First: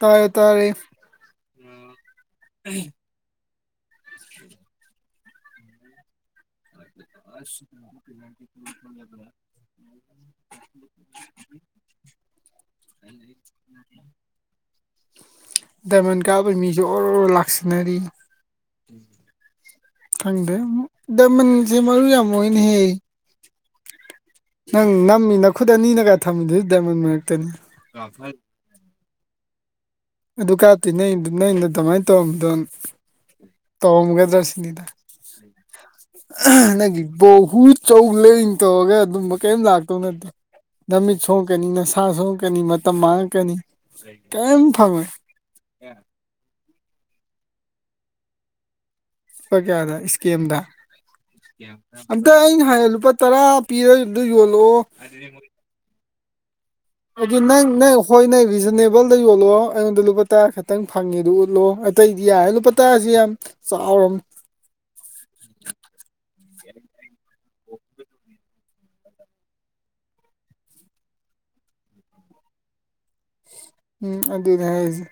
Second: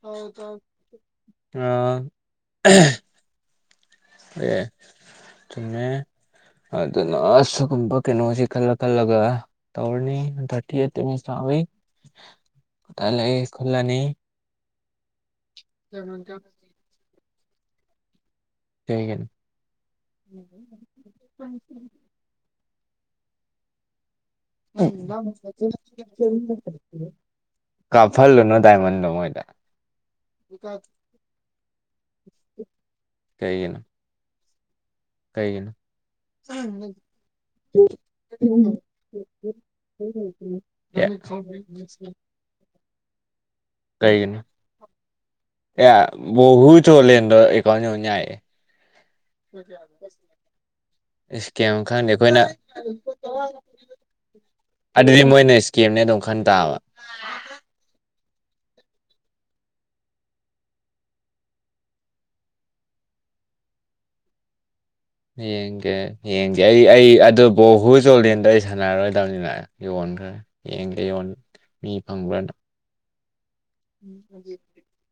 ꯇꯥꯔꯦ ꯇꯥꯔꯦ [unintelligible] ꯑꯗꯨꯅ [inaudible] ꯁꯤꯒꯨꯝꯕ ꯀꯩꯅꯣꯁꯤ ꯈꯜꯂ ꯈꯜꯂꯒ [inaudible] ꯇꯧꯔꯅꯤ ꯊꯥꯔꯇꯤ ꯑꯩꯠ [unintelligible] ꯃꯤꯁ ꯇꯥꯕꯩ [inaudible] [unintelligible] ꯂꯩ ꯈꯨꯜꯂꯥꯅꯤ ꯗꯥꯏꯃꯟ ꯀꯥꯏꯕꯩ ꯃꯤꯁꯨ ꯑꯣꯔꯣꯔꯣ ꯂꯥꯛꯁꯟꯅꯔꯤ ꯀꯩꯒꯤꯅꯣ ꯊꯪꯗꯦ ꯗꯥꯏꯃꯟꯖꯦ ꯃꯔꯨ ꯌꯥꯝ ꯑꯣꯏꯅꯦꯍꯦ ꯅꯪ ꯅꯝꯃꯤ ꯅꯈꯨꯠ ꯑꯅꯤꯅꯒ ꯊꯝꯃꯤꯗꯨꯗꯤ ꯗꯃꯟ ꯃꯔꯛꯇꯅꯤ ꯀꯥꯞꯐꯜ ꯂꯨꯅꯨ ꯗꯥꯥꯏꯃꯟꯗꯣ ꯃꯣꯏꯗ ꯑꯗꯨ ꯀꯥꯇꯤꯉꯩ ꯅꯪ ꯅꯪꯩꯅ ꯑꯗꯨꯃꯥꯏꯅ ꯇꯧꯔꯝꯕꯗꯣ ꯀꯩꯒꯤꯅꯣ ꯇꯧꯔꯝꯒꯗ꯭ꯔꯥ ꯁꯤꯅꯤꯗ ꯀꯩꯒꯤꯅꯣ ꯅꯪꯒꯤ ꯕꯍꯨꯠ ꯆꯧ ꯂꯦꯡ ꯇꯧꯔꯒ ꯑꯗꯨꯝꯕ ꯀꯔꯤꯝ ꯂꯥꯛꯇꯧ ꯅꯠꯇꯦ ꯅꯨꯃꯤꯠ ꯁꯣꯛꯀꯅꯤ ꯅꯁꯥ ꯁꯣꯛꯀꯅꯤ ꯃꯇꯝ ꯃꯥꯡꯉꯛꯀꯅꯤ ꯀꯩꯒꯤꯅꯣ ꯀꯩꯝ ꯐꯪꯉꯣꯏ [unintelligible] ꯂꯨꯄꯥ ꯀꯌꯥꯗ ꯏꯁꯀꯦꯞꯗ ꯏꯁꯀꯦꯝ ꯈꯪꯗꯦ ꯑꯝꯇ ꯑꯩꯈꯣꯏꯅ ꯑꯩꯅ ꯍꯥꯏꯌꯦ ꯂꯨꯄꯥ ꯇꯔꯥ ꯄꯤꯔ ꯑꯗꯨ ꯌꯣꯜꯂꯣ ꯀꯦꯝꯅꯦ ꯑꯗꯨꯝ ꯈꯟ ꯇꯥꯕ ꯑꯗꯨ ꯅꯪ ꯅꯪ ꯍꯣꯏ ꯅꯪ ꯔꯤꯖꯅꯦꯕꯜꯗ ꯌꯣꯜꯂꯣ ꯑꯩꯉꯣꯟꯗ ꯂꯨꯄꯥ ꯇꯔꯥ ꯈꯛꯇꯪ ꯐꯪꯉꯦꯗꯨ ꯎꯠꯂꯣ ꯑꯇꯩꯗꯤ ꯌꯥꯔꯦ ꯂꯨꯄꯥ ꯇꯔꯥꯁꯤ ꯌꯥꯝ ꯆꯥꯎꯔꯝꯅꯦ ꯌꯦꯡꯒꯦ ꯌꯦꯡꯖꯦ ꯑꯩ ꯑꯩ ꯑꯗꯨ ꯕꯣꯍꯨ ꯆꯣꯗꯦꯟꯗ ꯑꯩ ꯁꯥꯟꯅꯔꯣꯏꯗꯕꯅꯤ ꯅꯪ ꯌꯣꯟꯈ꯭ꯔꯦ ꯌꯦꯡꯒꯦ ꯌꯣꯟ ꯃꯤ ꯐꯪꯕ꯭ꯔꯅ ꯎꯝ ꯑꯗꯨꯅꯦ ꯍꯥꯏꯁꯦ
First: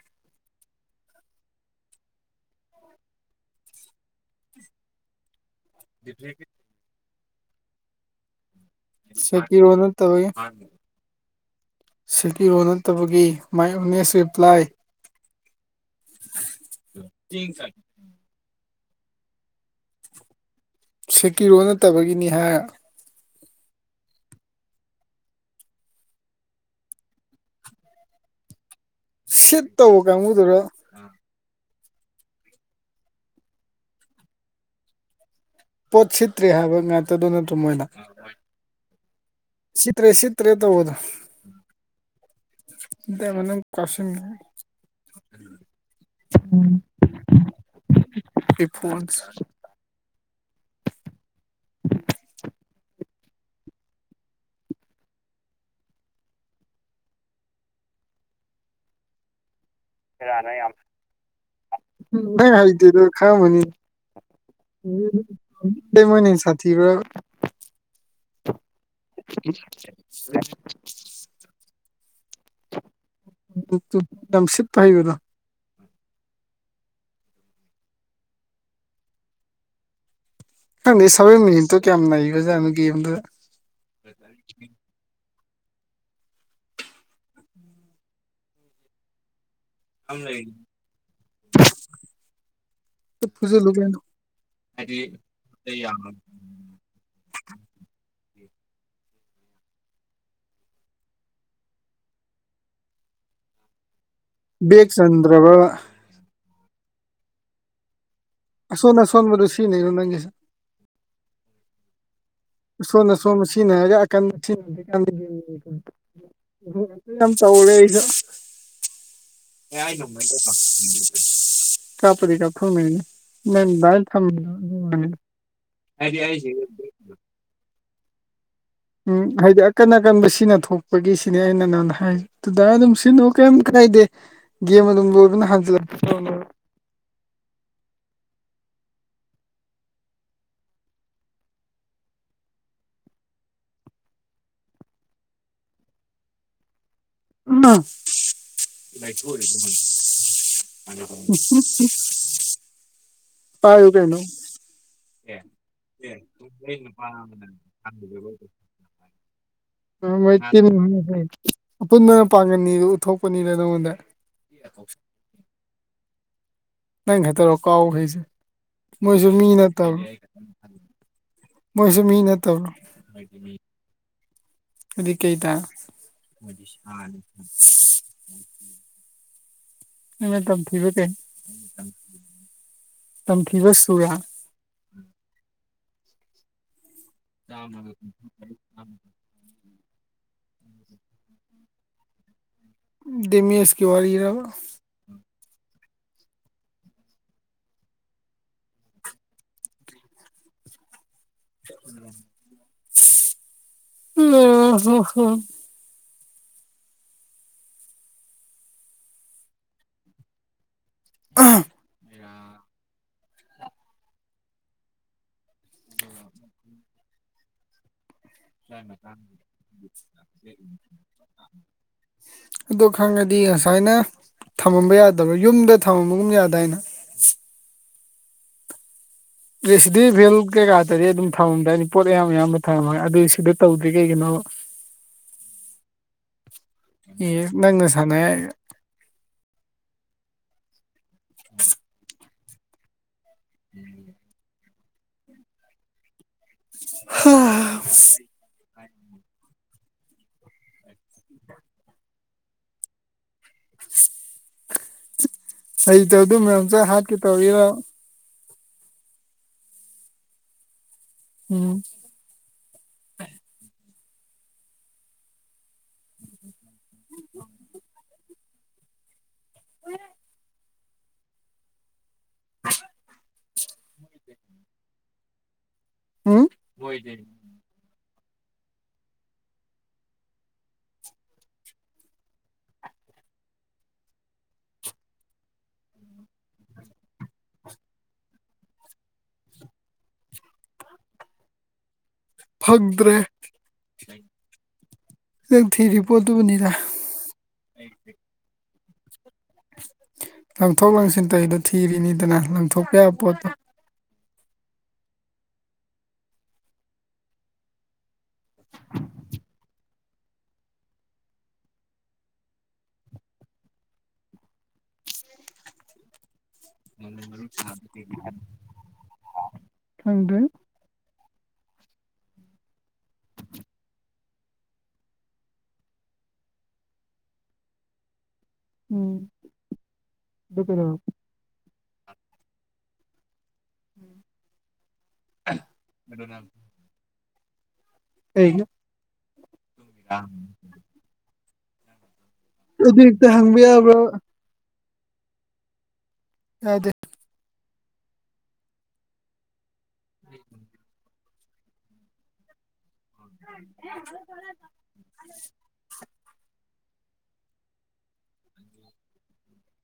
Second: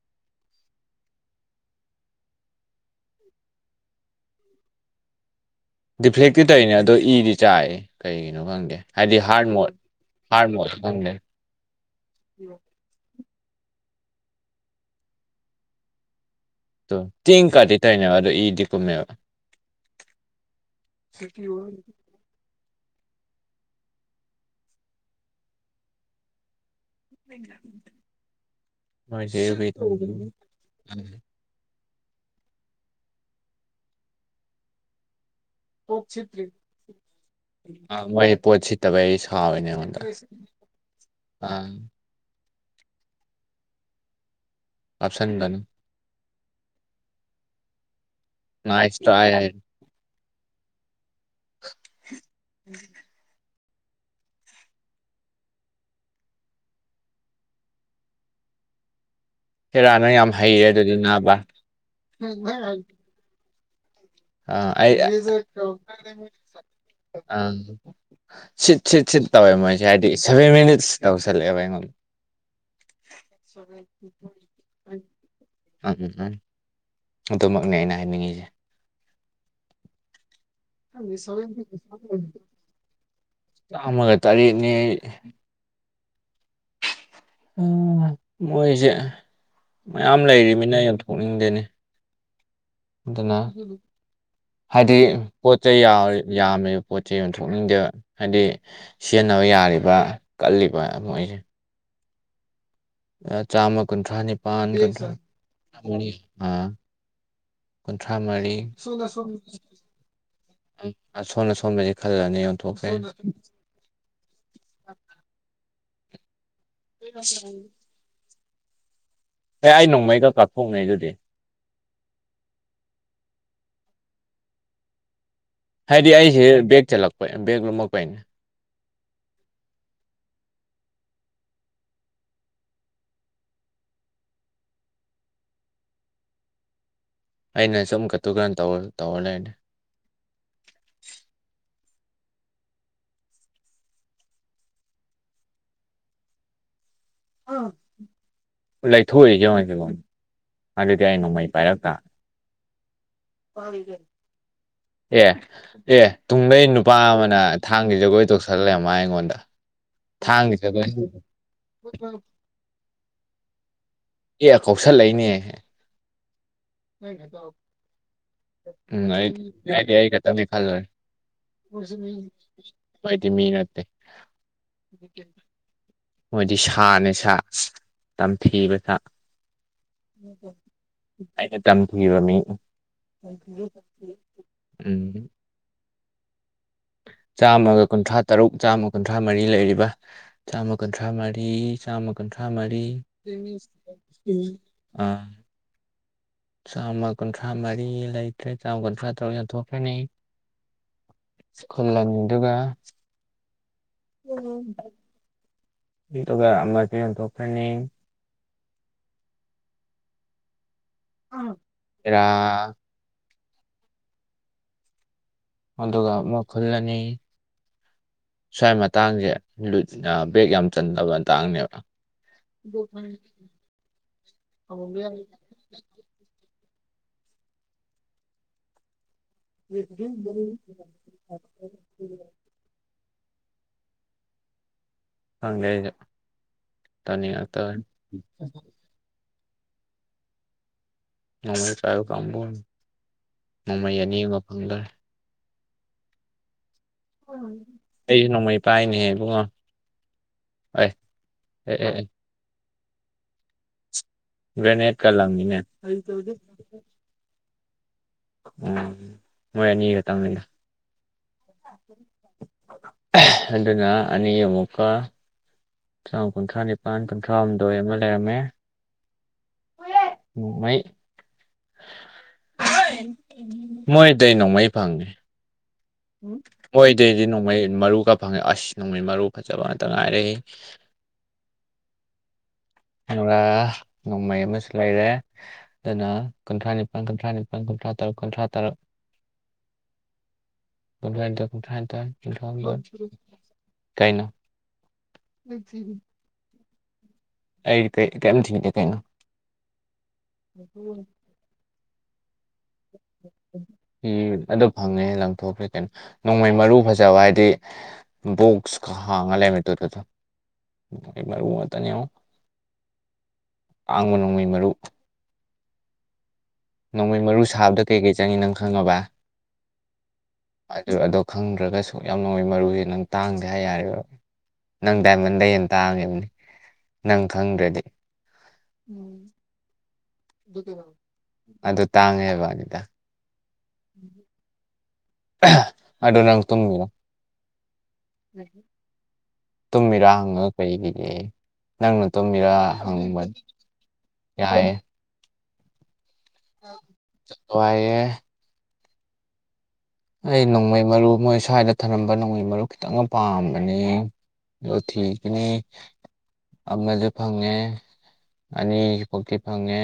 ꯗꯤꯐ꯭ꯂꯦꯛꯇꯤ ꯇꯧꯔꯤꯅꯦ ꯑꯗꯣ ꯏꯗꯤ ꯆꯥꯏꯦ ꯀꯩꯒꯤꯅꯣ ꯈꯪꯗꯦ ꯍꯥꯏꯗꯤ ꯍꯥꯔꯠ ꯃꯣꯠ ꯁꯦꯀꯤꯔꯣ ꯅꯠꯇꯕꯒꯤ ꯍꯥꯔꯠ ꯃꯣꯠꯁꯨ ꯈꯪꯗꯦ ꯁꯤꯀꯤꯔꯣ ꯅꯠꯇꯕꯒꯤ ꯃꯥꯏ ꯑꯣꯛꯅꯦꯁ ꯔꯤꯄ꯭ꯂꯥꯏ ꯇꯣ ꯇꯤꯡ ꯀꯥꯗꯤ ꯇꯧꯏꯅꯦꯕ ꯑꯗꯣ ꯏꯗꯤꯀꯨꯝꯃꯦꯕ ꯁꯦꯀꯤꯔꯣ ꯅꯠꯇꯕꯒꯤꯅꯤ ꯍꯥꯏꯔ [inaudible] ꯃꯣꯏꯁꯦ ꯁꯤꯠ ꯇꯧꯕ ꯀꯥꯡꯒꯨꯗꯨꯔ [unintelligible] ꯄꯣꯠ ꯁꯤꯠꯇ꯭ꯔꯦ ꯍꯥꯏꯕ ꯉꯥꯛꯇꯗꯣ ꯅꯠꯇ꯭ꯔꯣ ꯃꯣꯏꯅ ꯃꯣꯏ ꯄꯣꯠ ꯁꯤꯠꯇꯕ ꯑꯩ ꯁꯥꯎꯔꯤꯅꯦ ꯑꯩꯉꯣꯟꯗ ꯁꯤꯇ꯭ꯔꯦ ꯁꯤꯠꯇ꯭ꯔꯦ ꯇꯧꯕꯗꯣ ꯑꯥ [unintelligible] ꯍꯥꯞꯁꯟꯒꯅꯤ ꯎꯝ ꯅꯥꯏꯁ ꯇꯔ꯭ꯥꯏ [inaudible] ꯍꯦꯔꯥ ꯅꯪ ꯌꯥꯝ ꯍꯩꯔꯦ ꯑꯗꯨꯗꯤ ꯅꯥꯕ ꯅꯪ ꯍꯩꯇꯦꯗꯣ ꯈꯪꯉꯝꯃꯅꯤ ꯑ ꯑꯩ [unintelligible] ꯑ ꯃꯣꯏꯅ ꯍꯦꯟꯅ ꯁꯥꯊꯤꯕ꯭ꯔꯥ ꯁꯤꯠ ꯁꯤꯠ ꯁꯤꯠ ꯇꯧꯋꯦ ꯃꯣꯏꯖꯦ ꯍꯥꯏꯗꯤ ꯁꯚꯦꯔꯦꯔꯤꯠꯁ ꯇꯧꯁꯜꯂꯦꯕ ꯑꯩꯉꯣꯜꯗ [unintelligible] ꯌꯥꯝ ꯁꯤꯠꯄ ꯍꯩꯕꯗꯣ ꯎꯝ ꯎꯝ ꯎꯝ ꯑꯗꯨꯃꯛꯅꯦ ꯑꯩꯅ ꯍꯥꯏꯅꯤꯡꯉꯤꯁꯦ ꯈꯪꯗꯦ ꯁꯚꯦꯟ ꯃꯤꯅꯠꯇ ꯀꯌꯥꯝ ꯅꯩꯒ꯭ꯔ ꯖꯥꯠꯅꯣ ꯒꯦꯝꯗ ꯆꯥꯝꯃꯒ ꯇꯔꯦꯠꯅꯤ ꯃꯣꯏꯁꯦ ꯃꯌꯥꯝ ꯂꯩꯔꯤꯕꯅꯤꯅ ꯌꯣꯟꯊꯣꯛꯅꯤꯡꯗꯦꯅꯦ ꯑꯗꯨꯅ ꯐꯨꯖꯜꯂꯨ ꯀꯩꯅꯣ ꯍꯥꯏꯗꯤ ꯄꯣꯠ ꯆꯩ ꯌꯥꯎꯔꯤ ꯌꯥꯝꯃꯦꯕ ꯄꯣꯠ ꯆꯦ ꯌꯣꯟꯊꯣꯛꯅꯤꯡꯗꯦꯕ ꯍꯥꯏꯗꯤ ꯁꯤꯟꯅꯕ ꯌꯥꯔꯤꯕ ꯀꯜꯂꯤꯕ ꯃꯣꯏꯁꯦ ꯆꯥꯝꯃ ꯀꯨꯟꯊ꯭ꯔꯥ ꯅꯤ ꯕꯦꯛ ꯆꯟꯗ꯭ꯔꯕꯕ ꯑꯥ ꯀꯨꯟꯊ꯭ꯔꯥ ꯃꯔꯤ ꯑꯁꯣꯟ ꯑꯁꯣꯟꯕꯗꯣ ꯁꯤꯖꯤꯟꯅꯩꯔꯣ ꯅꯪꯒꯤꯁꯦ ꯁꯣꯝꯗ ꯁꯣꯝꯗ [unintelligible] ꯁꯣꯝꯅ ꯁꯣꯝ ꯁꯤꯖꯤꯟꯅꯔꯒ [unintelligible] ꯎ ꯌꯥꯝ ꯇꯧꯔꯦ ꯑꯩꯁꯨ ꯑꯦ ꯀꯩ ꯑꯩ ꯍꯥꯏꯅꯣ ꯅꯣꯡꯃꯩꯒ ꯀꯥꯞꯊꯣꯛꯅꯩ ꯑꯗꯨꯗꯤ [unintelligible] ꯀꯥꯞꯄꯗꯤ ꯀꯞ [unintelligible] ꯍꯥꯏꯗꯤ ꯑꯩꯁꯦ ꯕꯦꯦꯛ ꯆꯠꯂꯛꯄ ꯕꯦꯛ ꯂꯨꯝꯃꯛꯄꯩꯅꯦ ꯎꯝ ꯍꯥꯏꯗꯤ ꯑꯀꯟ ꯑꯀꯟꯕ ꯁꯤꯅ ꯊꯣꯛꯄꯒꯤ ꯁꯤꯅꯦ ꯑꯩꯅ ꯅꯉꯣꯟꯗ ꯍꯥꯏꯁꯦ ꯇꯨꯗꯥ ꯑꯗꯨꯝ ꯁꯤꯟꯅꯣ ꯀꯔꯤꯝ ꯀꯥꯏꯗꯦ ꯒꯦꯝ ꯑꯗꯨꯝ ꯂꯣꯏꯕꯅ ꯍꯟꯖꯤꯜꯂꯛ [unintelligible] ꯑꯩꯅ ꯁꯨꯝ ꯀꯇꯨꯛ ꯀꯥꯔꯟ ꯇꯧꯔ ꯂꯩꯔꯅꯦ ꯑꯝꯃ ꯂꯩꯊꯣꯛꯏꯁꯦ ꯌꯦꯡꯉꯣ ꯁꯤꯕꯣ ꯑꯗꯨꯗꯤ ꯑꯩ ꯅꯣꯡꯃꯩ ꯄꯥꯏꯔꯛ ꯇꯥ [unintelligible] ꯄꯥꯏꯌꯨ ꯀꯩꯅꫭ ꯑꯦ ꯑꯦ ꯇꯨꯡꯗꯩ ꯅꯨꯄꯥ ꯑꯃꯅ ꯊꯥꯡꯒꯤ ꯖꯒꯣꯏ ꯇꯧꯁꯜ ꯂꯩꯔꯝꯕꯩꯋꯥꯅꯦ ꯑꯩꯉꯣꯟꯗ ꯃꯩ ꯊꯥꯡꯒꯤ ꯇꯤꯟ ꯖꯒꯣꯏ ꯑꯄꯨꯟꯕꯅ ꯄꯥꯡꯒꯟꯅꯤꯗꯨ ꯎꯠꯊꯣꯛꯄꯅꯤꯗ ꯅꯉꯣꯟꯗ ꯑꯦ ꯀꯧꯁꯜꯂꯩꯅꯦ ꯅꯪ ꯈꯠꯇꯔꯣ ꯀꯥꯎꯍꯩ ꯅꯩ ꯑꯩꯗꯤ ꯑꯩꯈꯠꯇꯅꯦ ꯈꯜꯂꯨꯔꯦ ꯃꫭꯏꯁꯨ ꯃꯣꯏꯁꯨ ꯃꯤ ꯃꯤꯅꯤ ꯅꯠꯇꯕ꯭ꯔꯣ ꯃꫭꯏꯗꯤ ꯃꯤ ꯅꯠꯇꯦ ꯑꯗꯨꯗꯤ ꯀꯩ ꯇꯥꯔꯦ ꯃꯣꯏꯗꯤ ꯁꯥꯅꯦ ꯁꯥ ꯇꯝꯊꯤꯕ ꯁꯥ ꯑꯩꯅ ꯇꯝꯊꯤꯕ ꯀꯩ ꯑꯩꯅ ꯇꯝꯊꯤꯕ ꯃꯤꯅꯤ ꯇꯝꯊꯤꯕ ꯁꯨꯔꯥ ꯎꯝ ꯆꯥꯝꯃꯒ ꯀꯨꯟꯊ꯭ꯔꯥ ꯇꯔꯨꯛ ꯆꯥꯝꯃ ꯀꯨꯟꯊ꯭ꯔꯥ ꯃꯔꯤ ꯂꯩꯔꯤꯕ ꯆꯥꯝꯃ ꯀꯨꯟꯊ꯭ꯔꯥ ꯃꯔꯤ ꯆꯥꯝꯃ ꯀꯨꯟꯊ꯭ꯔꯥ ꯃꯔꯤ ꯗꯦꯃꯦꯖꯀꯤ ꯋꯥꯔꯤꯔꯕ ꯑꯥ ꯆꯥꯝꯃ ꯀꯨꯟꯊ꯭ꯔꯥ ꯃꯔꯤ ꯂꯩꯇ꯭ꯔꯦ ꯆꯥꯝꯃ ꯀꯨꯟꯊ꯭ꯔꯥ ꯇꯔꯨꯛ ꯌꯥꯟꯊꯣꯛꯈ꯭ꯔꯅꯤ ꯏꯁꯈꯨꯜꯂꯅꯤ ꯑꯗꯨꯒ ꯎꯝ ꯍꫭ ꯍꫭ ꯑꯅꯤꯗꯨꯒ ꯑꯃꯖꯨ ꯌꯣꯟꯊꯣꯛꯈ꯭ꯔꯅꯤ ꯍꯦꯔꯥ ꯑꯗꯨꯒ ꯑꯃꯨꯛ ꯈꯨꯜꯂꯅꯤ ꯁꯨꯋꯥꯏ ꯃꯇꯥꯡꯁꯦ ꯂꯨꯠꯅ ꯕꯔꯦꯛ ꯌꯥꯝ ꯆꯟꯗꯕ ꯃꯇꯥꯡꯅꯦꯕ ꯑꯗꯨ ꯈꯪꯉꯗꯤ ꯉꯁꯥꯏꯅ ꯊꯝꯃꯝꯕ ꯌꯥꯗꯕ꯭ꯔꯥ ꯌꯨꯝꯗ ꯊꯝꯃꯝꯕꯒꯨꯝ ꯌꯥꯗꯥꯏꯅ ꯔꯤꯁꯤꯕꯦꯜ ꯀꯩꯀꯥ ꯇꯨꯗꯤ ꯑꯗꯨꯝ ꯊꯝꯃꯝꯗꯥꯏꯅꯤ ꯄꯣꯠ ꯑꯌꯥꯝ ꯑꯌꯥꯝꯕ ꯊꯃꯝꯃꯒ ꯑꯗꯨꯏ ꯏꯁꯀ꯭ꯔꯤꯞ ꯇꯧꯗ꯭ꯔꯤ ꯀꯩꯒꯤꯅꯣ ꯈꯪꯗꯦ ꯑꯩꯁꯨ ꯑꯦ ꯇꯧꯅꯤꯡꯉꯛꯇꯕꯅꯤ ꯅꯪꯅ ꯁꯥꯟꯅ ꯅꯣꯡꯃꯩ ꯕꯥꯏꯕ ꯀꯥꯡꯕꯨ ꯅꯣꯡꯃꯩ ꯑꯅꯤ ꯃ ꯐꯪꯗꯔꯦ [unintelligible] ꯑꯩꯁꯨ ꯅꯣꯡꯃꯩ ꯄꯥꯏꯅꯦꯍꯦ ꯏꯕꯨꯡꯉꯣ ꯑꯦ ꯑꯦ ꯑꯦ ꯒꯔꯦꯅꯦꯠꯀ ꯂꯪꯉꯤꯅꯦ ꯑꯩꯗꫭ ꯑꯗꯨ ꯃꯌꯥꯝ ꯆꯪꯉ ꯍꯀꯦ ꯇꯧꯔꯤꯔ ꯎꯝ ꯃꯣꯏ ꯑꯅꯤ ꯈꯛꯇꯪ ꯅꯤꯗ ꯎꯝ ꯑꯗꯨꯅ ꯑꯅꯤ ꯑꯃꯨꯛꯀ ꯆꯥꯝ ꯀꯨꯟꯊ꯭ꯔꯥ ꯅꯤꯄꯟ ꯀꯨꯟꯊ꯭ꯔꯥꯍꯨꯝꯗꯣꯏ ꯑꯃ ꯂꯩꯔꯝꯃꯦ ꯃꯩ ꯃꯣꯏꯗꯩ ꯅꯣꯡꯃꯩ ꯐꯪꯉꯦ ꯎꯝ ꯃꯣꯏꯗꯩꯗꯤ ꯅꯣꯡꯃꯩ ꯃꯔꯨ ꯈꯔ ꯐꯪꯉꯦ ꯑꯁ ꯅꯣꯡꯃꯩ ꯃꯔꯨ ꯐꯖꯕ ꯉꯥꯛꯇ ꯉꯥꯏꯔꯦꯍꯦ [unintelligible] ꯑꯗꯨꯒ ꯅꯣꯡꯃꯩ ꯑꯃꯁꯨ ꯂꯩꯔꯦ ꯑꯗꯨꯅ ꯀꯨꯟꯊ꯭ꯔꯥ ꯅꯤꯄꯞ ꯀꯨꯟꯊ꯭ꯔꯥ ꯅꯤꯄꯟ ꯀꯨꯟꯊ꯭ꯔꯥ ꯇꯔꯨꯛ ꯀꯨꯟꯊ꯭ꯔꯥ ꯇꯔꯨꯛ ꯀꯨꯟꯊ꯭ꯔꯥꯏꯟꯊꯣꯏ ꯀꯨꯟꯊ꯭ꯔꯥꯏꯟꯊꯣꯏ ꯀꯨꯟꯊ꯭ꯔꯥꯍꯨꯝꯗꯣꯏ ꯐꯪꯗ꯭ꯔꯦ ꯀꯩꯅꯣ ꯇꯨꯅꯤꯗꯥ ꯑꯩꯒꯤꯗꯤ ꯀꯩꯝ ꯊꯤꯡꯗꯦ ꯀꯩꯅꯣ ꯂꯪꯊꯣꯛ ꯂꯪꯁꯤꯟ ꯇꯧꯗꯣ ꯊꯤꯔꯤꯅꯤꯗꯅ ꯂꯪꯊꯣꯛꯄ ꯌꯥꯕ ꯄꯣꯠꯇꯣ ꯎ ꯑꯗꯨ ꯐꯪꯉꯦ ꯂꯪꯊꯣꯛ ꯈꯔꯦ ꯀꯩꯅꯣ ꯅꯣꯡꯃꯩ ꯃꯔꯨ ꯐꯖꯕ ꯍꯥꯏꯗꯤ ꯕꫭꯛꯁ ꯀ ꯍꯥꯡꯉ ꯂꯩꯔꯝꯃꯦ ꯑꯗꯨꯗꯗꯨꯝ ꯅꯣꯡꯃꯩ ꯃꯔꯨ ꯉꯥꯛꯇꯅꯦ ꯌꯦꯡꯉꫭ ꯑꯍꯥꯡꯕ ꯅꯣꯡꯃꯩ ꯃꯔꯨ ꯅꯣꯡꯃꯩ ꯃꯔꯨ ꯁꯥꯕꯗ ꯀꯩꯀꯩ ꯆꯪꯉꯤ ꯅꯪ ꯈꯪꯉꯕ ꯈꯪꯗ꯭ꯔꯦ ꯑꯗꯨ ꯑꯗꯣ ꯈꯪꯗ꯭ꯔꯒ ꯑꯁꯨꯛꯌꯥꯝ ꯅꯣꯡꯃꯩ ꯃꯔꯨꯁꯦ ꯅꯪ ꯇꯥꯡꯗꯦ ꯍꯥꯏ ꯌꯥꯔꯤꯕ ꯅꯪ ꯗꯥꯏꯃꯟꯗꯩ ꯍꯟ ꯇꯥꯡꯉꯤꯅꯤ ꯅꯪ ꯈꯪꯗ꯭ꯔꯗꯤ ꯎꯝ ꯑꯗꯨ ꯀꯩꯗꯧꯔꯕ ꯑꯗꯨ ꯇꯥꯡꯉꯦꯕ ꯑꯅꯤꯗ ꯝ [inaudible] ꯑꯗꯨ ꯅꯪ ꯇꯨꯝꯃꯤꯔꯣ ꯑꯩꯅ ꯇꯨꯝꯃꯤꯔꯥ ꯍꯡꯉ ꯀꯩꯒꯤꯒꯦ ꯅꯪꯅ ꯇꯨꯝꯃꯤꯔꯥ ꯑꯗꯨ ꯍꯪꯕ ꯍꯦꯛꯇ ꯌꯥꯕ꯭ꯔꯣ ꯌꯥꯢꯌꯦ ꯑꯩꯗꯤ ꯋꯥꯏꯌꯦ ꯑꯩ ꯅꯣꯡꯃꯩ ꯃꯔꯨ ꯃꯣꯏ ꯁ꯭ꯋꯥꯏꯗ ꯊꯅꯝꯕ ꯅꯣꯡꯃꯩ ꯃꯔꯨ ꯈꯤꯇꯪ ꯄꯥꯝꯕꯅꯤ ꯑꯗꯨ ꯊꯤꯈꯤꯅꯤ ꯑꯃꯖꯨ ꯐꯪꯉꯦ ꯑꯅꯤ ꯐꯧꯇꯤ ꯐꯪꯉꯦ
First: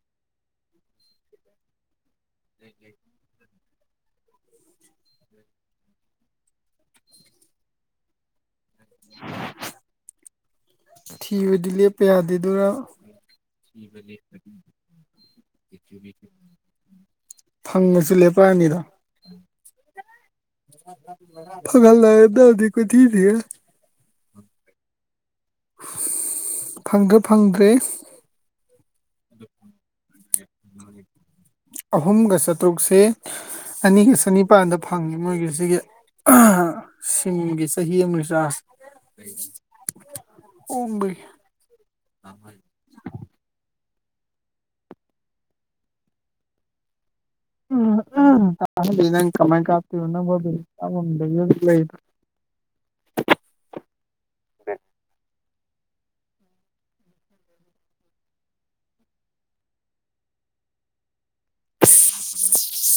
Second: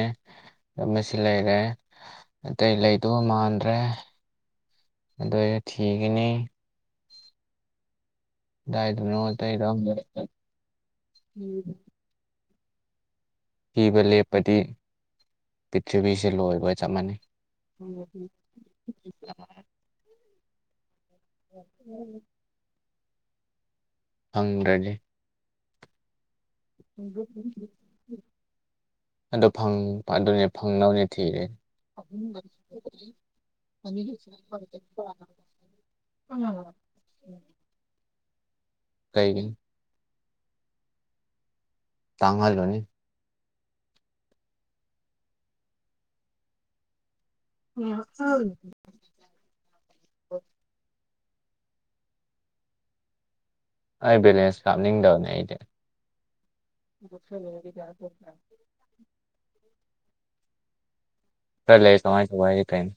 ꯑꯃ ꯁꯤ ꯂꯩꯔꯦ ꯑꯇꯩ ꯂꯩꯗꯧꯕ ꯃꯥꯟꯗ꯭ꯔꯦ ꯑꯗꯨ ꯑꯩ ꯊꯤꯒꯅꯤ ꯀꯗꯥꯏꯗꯅꯣ ꯑꯇꯩꯗ ꯑꯃꯨꯛ ꯄꯤꯌꯥꯗꯤꯗꯨꯔ ꯒ ꯂꯦꯞꯄꯗꯤ [unintelligible] ꯄ꯭ꯔꯤꯊꯤꯕꯤꯁꯦ ꯂꯣꯏꯕꯒ ꯆꯞ ꯃꯥꯟꯅꯩ ꯐꯪꯕꯁꯨ ꯂꯦꯞꯄꯛꯑꯅꯤꯗꯣ ꯐꯒꯠꯂꯛꯑꯗꯕꯅꯤ ꯀꯣꯏꯊꯤ ꯊꯤꯔꯒ ꯐꯪꯗ꯭ꯔꯗꯤ ꯐꯪꯗ꯭ꯔ ꯐꯪꯗ꯭ꯔꯦ ꯑꯗꯨ ꯐꯪ ꯑꯗꯨꯅꯤ ꯐꯪꯅꯕꯅꯦ ꯊꯤꯔꯤꯁꯦ ꯑꯍꯨꯝꯒ ꯆꯥꯇ꯭ꯔꯨꯛꯁꯦ ꯑꯅꯤꯒ ꯆꯅꯤꯄꯥꯥꯟꯗ ꯐꯪꯉꯤ ꯃꯣꯏꯒꯤ ꯁꯤꯒꯤ ꯁꯤꯝꯒꯤ ꯆꯍꯤ ꯑꯃ ꯔꯤꯆꯥꯔꯁ ꯍ ꯀꯩꯒꯤꯅꯣ ꫪꯣꯡꯕꯒꯤ ꯇꯥꯡꯍꯜꯂꯨꯅꯤ ꯀꯃꯥꯏ ꯀꯇ ꯂꯩ [unintelligible] ꯑꯩ ꯕꯦꯂꯦꯟꯁ ꯀꯥꯞꯅꯤꯡꯗꯕꯅꯦ ꯑꯩꯗꯤ ꯇꯜꯂꯦ ꯑꯩ ꯆꯪꯋꯥꯏ ꯆꯪꯋꯥꯏꯖꯦ ꯀꯩꯅꯣ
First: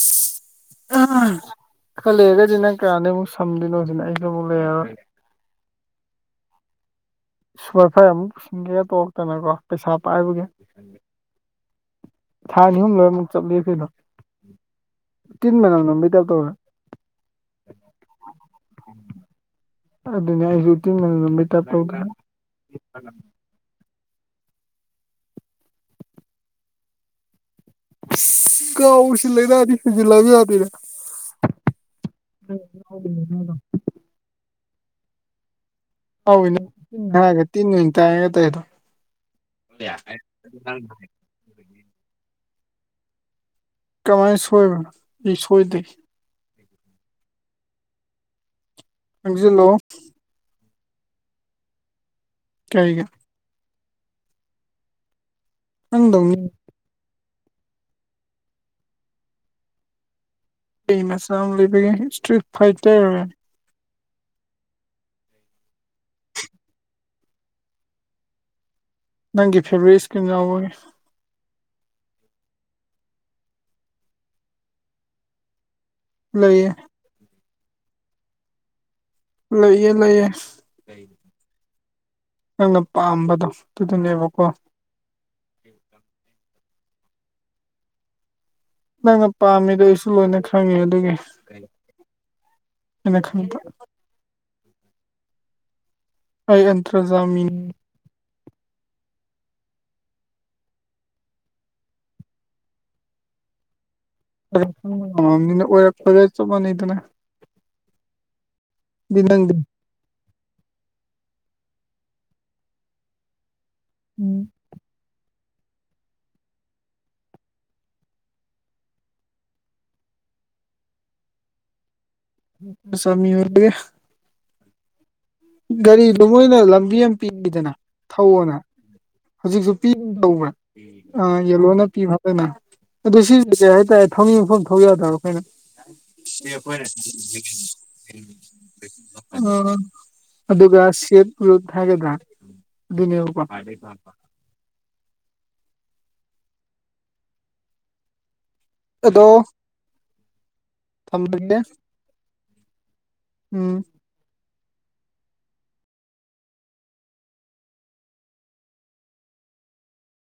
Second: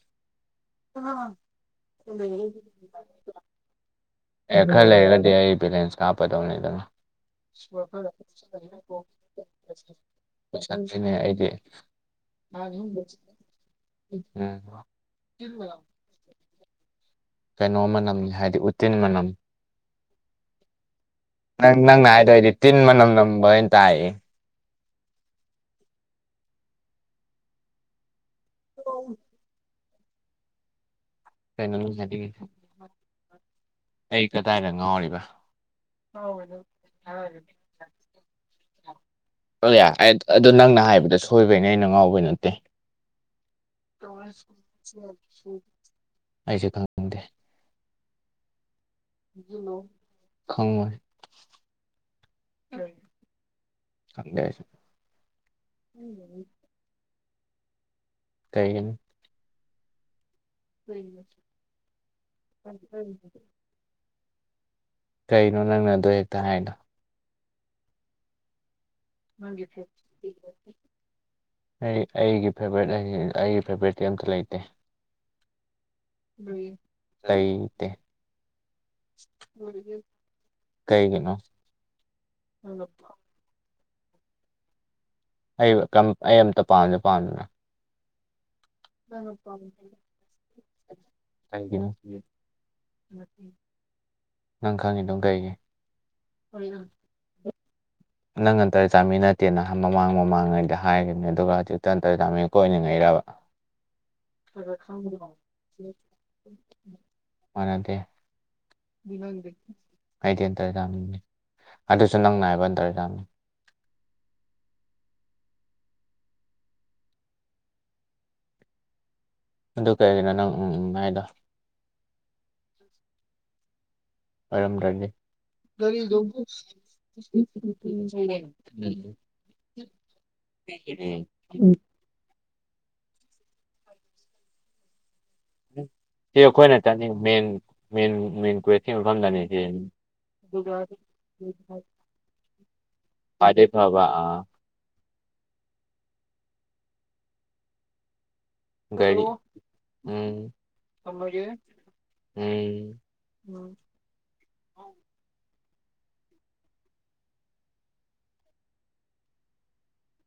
ꯗꯤꯅꯣꯖꯤꯅ ꯑꯩ ꯑꯦ ꯈꯔ ꯂꯩꯔꯒꯗꯤ ꯑꯩ ꯕꯦꯂꯦꯟꯁ ꯀꯥꯞꯄꯗꯧꯅꯤꯗ ꯋꯥꯏꯐꯥꯏ ꯑꯃꯨꯛ ꯁꯤꯟꯒꯦꯒ ꯇꯧꯔꯛꯇꯅꯀꯣ ꯄꯩꯁꯥ ꯄꯥꯏꯕꯒꯤ ꯂꯣꯏꯁꯟꯗ꯭ꯔꯤꯅꯦ ꯑꯩꯗꯤ ꯊꯥ ꯑꯅꯤ ꯑꯍꯨꯝ ꯂꯣꯏꯔ ꯑꯃꯨꯛ ꯆꯞ ꯂꯦꯞꯈꯤꯗꯣ ꯎꯝ ꯇꯤꯟ ꯃꯅꯝ ꯅꯝꯕꯩ ꯇꯥꯢꯞ ꯇꯧꯔꯦ ꯀꯩꯅꯣ ꯃꯅꯝꯅꯤ ꯍꯥꯏꯗꯤ ꯎꯇꯤꯟ ꯃꯅꯝ ꯑꯗꯨꯅꯦ ꯑꯩꯖꯨ ꯎꯇꯤꯟ ꯃꯅꯝ ꯅꯝꯕꯩ ꯇꯥꯏꯞ ꯅꯪ ꯅꯪꯅ ꯇꯧꯗꯅ ꯍꯥꯏꯗꯣ ꯑꯩꯗꯤ ꯇꯤꯟ ꯃꯅꯝ ꯅꯝꯕ ꯑꯅ ꯇꯥꯏꯌꯦ ꯀꯥꯎ ꯁꯤꯜ ꯂꯩ ꯇꯑꯗꯤ ꯁꯤꯖꯤꯜꯂꯕ ꯌꯥꯗꯦ꯫ ꯍꯥꯏꯗ ꯀꯩꯅꯣ ꯅꯪ ꯍꯥꯏꯅꯤꯡꯉꯤꯁꯦ [unintelligible] ꯑꯩ ꯀꯗꯥꯏꯗ ꯉꯥꯎꯔꯤꯕ꯫ ꯍꯋꯤꯅ ꯇꯤꯟ ꯍꯥꯏꯔꯒ ꯇꯤꯟꯑꯣꯢꯅ ꯇꯥꯏꯔꯒ ꯇꯧ ꯑꯗꯣ꯫ ꯑꯗꯨ ꯅꯪꯅ ꯍꯥꯏꯕꯗ ꯁꯣꯏꯕꯩꯅꯦ ꯑꯩꯅ ꯉꯥꯎꯕꯩ ꯅꯠꯇꯦ꯫ ꯀꯃꯥꯏꯅ ꯁꯣꯏꯕꯅꯣ ꯑꯩ ꯁꯣꯏꯗꯦ꯫ ꯑꯩꯁꯦ ꯈꯪꯅꯤꯡꯗꯦ꯫ ꯆꯪꯖꯤꯜꯂꯣ ꯈꯡꯉꯣꯏ꯫ ꯀꯩꯒꯤ ꯈꯪꯗꯦ ꯑꯩꯁꯨ ꯅꯪꯗꯧꯅꯤ ꯀꯩꯒꯤꯟ ꯑꯩ ꯃꯆꯥꯥ ꯑꯃ ꯂꯩꯕꯤꯒꯦ ꯏꯁꯇ꯭ꯔꯤꯠ ꯐꯥꯏꯇ꯭ꯔ ꯀꯩꯅꯣ ꯅꯪꯅ ꯑꯗꯨ‌ ꯍꯦꯛꯇ ꯍꯥꯏꯔꯤꯗꯣ ꯅꯪꯒꯤ ꯐꯦꯕꯣꯔꯤꯠ ꯏꯁꯀꯤꯟ ꯌꯥꯎꯕꯒꯤ ꯑꯩ ꯑꯩꯒꯤ ꯐꯦꯚꯣꯔꯥꯏꯠ ꯑꯩꯒꯤ ꯑꯩꯒꯤ ꯐꯦꯚꯣꯔꯥꯏꯠꯇꯤ ꯑꯝꯇ ꯂꯩꯇꯦ ꯂꯩꯌꯦ ꯂꯩꯇꯦ꯫ ꯂꯩꯌꯦ ꯂꯩꯌꯦ ꯀꯩꯒꯤꯅꯣ꯫ ꯅꯪꯅ ꯄꯥꯝꯕꯗꯣ ꯑꯗꯨꯅꯦꯕꯀꯣ꯫ ꯑꯩ ꯑꯩ ꯑꯝꯇ ꯄꯥꯝꯗꯦ ꯄꯥꯝꯃꯤꯗꯅ꯫ ꯅꯪꯅ ꯄꯥꯝꯃꯤꯗꯣ ꯑꯩꯁꯨ ꯂꯣꯏꯅ ꯈꯪꯉꯤ ꯑꯗꯨꯒꯤ ꯀꯩꯒꯤꯅꯣ ꯑꯩꯅ ꯈꯪꯕ꯫ ꯅꯪ ꯈꯪꯉꯤꯗꯨ ꯀꯩꯒꯤ꯫ ꯑꯩ ꯑꯟꯇ꯭ꯔꯖꯥꯃꯤꯅꯤ꯫ ꯅꯪ ꯉꯟꯇꯔ ꯆꯥꯃꯤ ꯅꯠꯇꯦꯅ ꯃꯃꯥꯡ ꯃꯃꯥꯡꯉꯩꯗ ꯍꯥꯏꯈꯤꯕꯅꯦ ꯑꯗꯨꯒ ꯍꯧꯖꯤꯛꯇ ꯉꯟꯇꯔ ꯆꯥꯃꯤ ꯀꯣꯏꯅꯤꯡꯉꯩꯔꯕ꯫ [unintelligible] ꯑꯣꯏꯔꯛꯄꯒ ꯆꯞ ꯃꯥꯟꯅꯩꯗꯅ꯫ ꯃꯥꯟꯅꯗꯦ ꯑꯗꯨꯗꯤ ꯅꯪꯗꯤ ꯑꯩꯗꯤ ꯑꯟꯇꯔꯖꯥ ꯑꯗꯨꯁꯨ ꯅꯪ ꯅꯥꯏꯕ ꯑꯟꯇꯔꯖꯥꯅꯤ꯫ ꯎꯝ꯫ ꯑꯗꯨ ꯀꯔꯤꯒꯤꯅꯣ ꯅꯪ ꯎꯝ ꯎꯝ ꯍꯥꯏꯗꯣ꯫ ꯁꯃꯤ ꯑꯣꯢꯕꯒꯤ꯫ ꯑꯣꯢꯔꯝꯗꯔꯗꯤ꯫ ꯒꯥꯔꯤꯗꯣ ꯃꯣꯏꯅ ꯂꯝꯕꯤ ꯑꯃ ꯄꯤꯕꯤꯗꯅ ꯊꯧꯑꯣꯅ ꯍꯧꯖꯤꯛꯁꯨ ꯄꯤ ꯇꯧꯕ꯭ꯔꯥ ꯑ ꯌꯦꯂꯣꯅ ꯄꯤꯕꯔ꯫ ꯑꯗꯨꯅ ꯑꯗꯨ ꯁꯤꯁꯦ ꯍꯥꯏꯇꯥꯔꯦ ꯊꯧꯅꯤꯡ ꯃꯐꯝ ꯊꯧ ꯌꯥꯗꯕꯣ ꯑꯩꯈꯣꯏꯅ꯫ ꯁꯤ ꯑꯩꯈꯣꯏꯅ ꯆꯠꯅꯤꯡ ꯃꯦꯟ ꯃꯦꯟ ꯃꯦꯟ ꯀ꯭ꯋꯦꯁꯀꯤ ꯃꯐꯝꯗꯅꯤ ꯁꯤ [unintelligible] ꯑ꯫ ꯑꯗꯨꯒ ꯁꯦꯠꯂꯨ ꯍꯥꯏꯒꯗ꯭ꯔꯥ ꯑꯗꯨꯅꯦꯕꯀꯣ꯫ ꯑ꯫ ꯍꯂꯣ ꯒꯔꯤ ꯑꯗꯣ ꯊꯝꯃꯒꯦ ꯎꯝ ꯎꯝ꯫ ꯎꯝ꯫